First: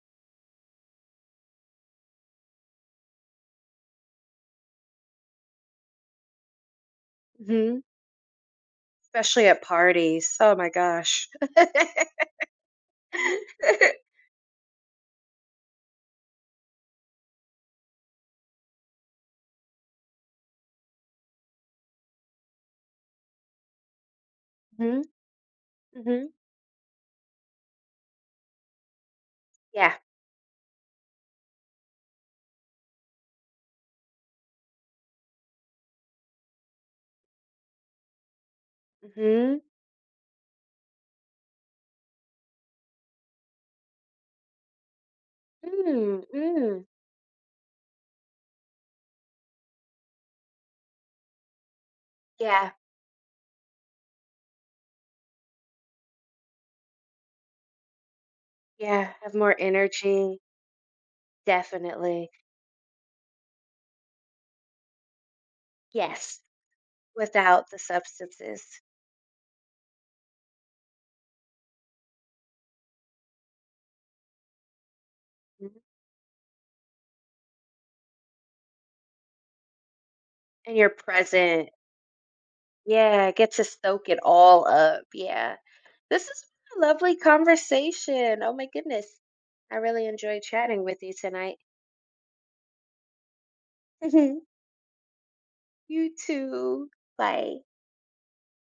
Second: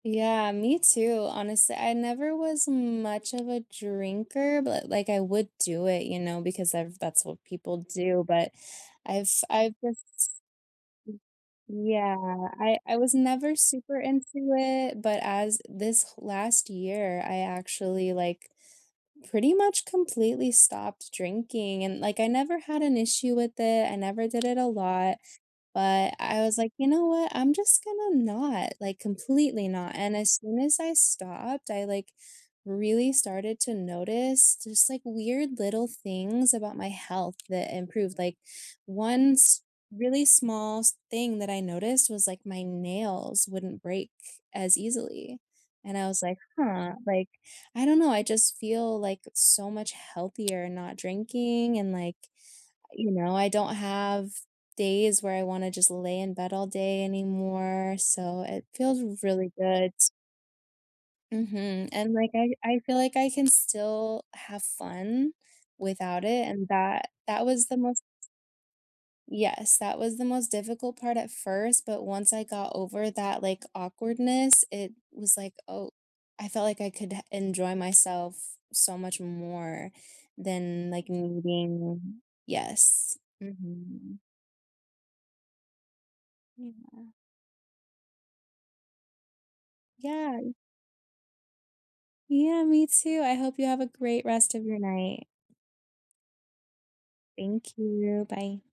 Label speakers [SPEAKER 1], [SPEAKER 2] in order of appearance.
[SPEAKER 1] Yeah, me too. Honestly, I never was much of a drinker, but, uh, like, I would do it, you know, because I've that's what
[SPEAKER 2] Mhm.
[SPEAKER 1] people do, but I've
[SPEAKER 2] Especially at
[SPEAKER 1] I just
[SPEAKER 2] parties. Oh my gosh.
[SPEAKER 1] Mm. Yeah. I I was never super into it, but as this last year, I actually, like, pretty much completely stopped drinking, and, like, I never had an issue with it, I never did it a
[SPEAKER 2] Mhm.
[SPEAKER 1] lot, but
[SPEAKER 2] Mhm.
[SPEAKER 1] I was, like, "You know what? I'm just gonna not," like, completely not,
[SPEAKER 2] Yeah.
[SPEAKER 1] and as soon as I stopped, I, like, really started to notice just, like, weird little things about my health that improved, like, one
[SPEAKER 2] Mhm.
[SPEAKER 1] s really smallest thing that I noticed was, like, my nails wouldn't break as easily, and I
[SPEAKER 2] Mm,
[SPEAKER 1] was like,
[SPEAKER 2] mm.
[SPEAKER 1] "Huh," like, I don't know. I just feel, like, so much healthier not drinking, and, like,
[SPEAKER 2] Yeah.
[SPEAKER 1] you know, I don't have days where I wanna just lay in bed all day anymore, so it feels
[SPEAKER 2] Yeah, have
[SPEAKER 1] really
[SPEAKER 2] more
[SPEAKER 1] good.
[SPEAKER 2] energy.
[SPEAKER 1] Mhm, and, like,
[SPEAKER 2] Definitely.
[SPEAKER 1] I- I feel like I can still have fun without
[SPEAKER 2] Yes.
[SPEAKER 1] it, and that that was
[SPEAKER 2] Without
[SPEAKER 1] the
[SPEAKER 2] the
[SPEAKER 1] most
[SPEAKER 2] substances.
[SPEAKER 1] Yes, that was the most difficult part at first, but once I got over that, like, awkwardness, it was, like,
[SPEAKER 2] Mm.
[SPEAKER 1] "Oh," I felt like I could ha enjoy myself so much more
[SPEAKER 2] And your
[SPEAKER 1] than, like, me
[SPEAKER 2] present.
[SPEAKER 1] being Yes.
[SPEAKER 2] Yeah, get to soak
[SPEAKER 1] Mhm.
[SPEAKER 2] it all up. Yeah. This has been a
[SPEAKER 1] Yeah.
[SPEAKER 2] lovely conversation. Oh my goodness. I really enjoyed
[SPEAKER 1] Yeah.
[SPEAKER 2] chatting with you tonight.
[SPEAKER 1] Yeah, me too. I hope you have a great
[SPEAKER 2] Mhm.
[SPEAKER 1] rest of your night.
[SPEAKER 2] You too. Bye.
[SPEAKER 1] Thank you. Bye.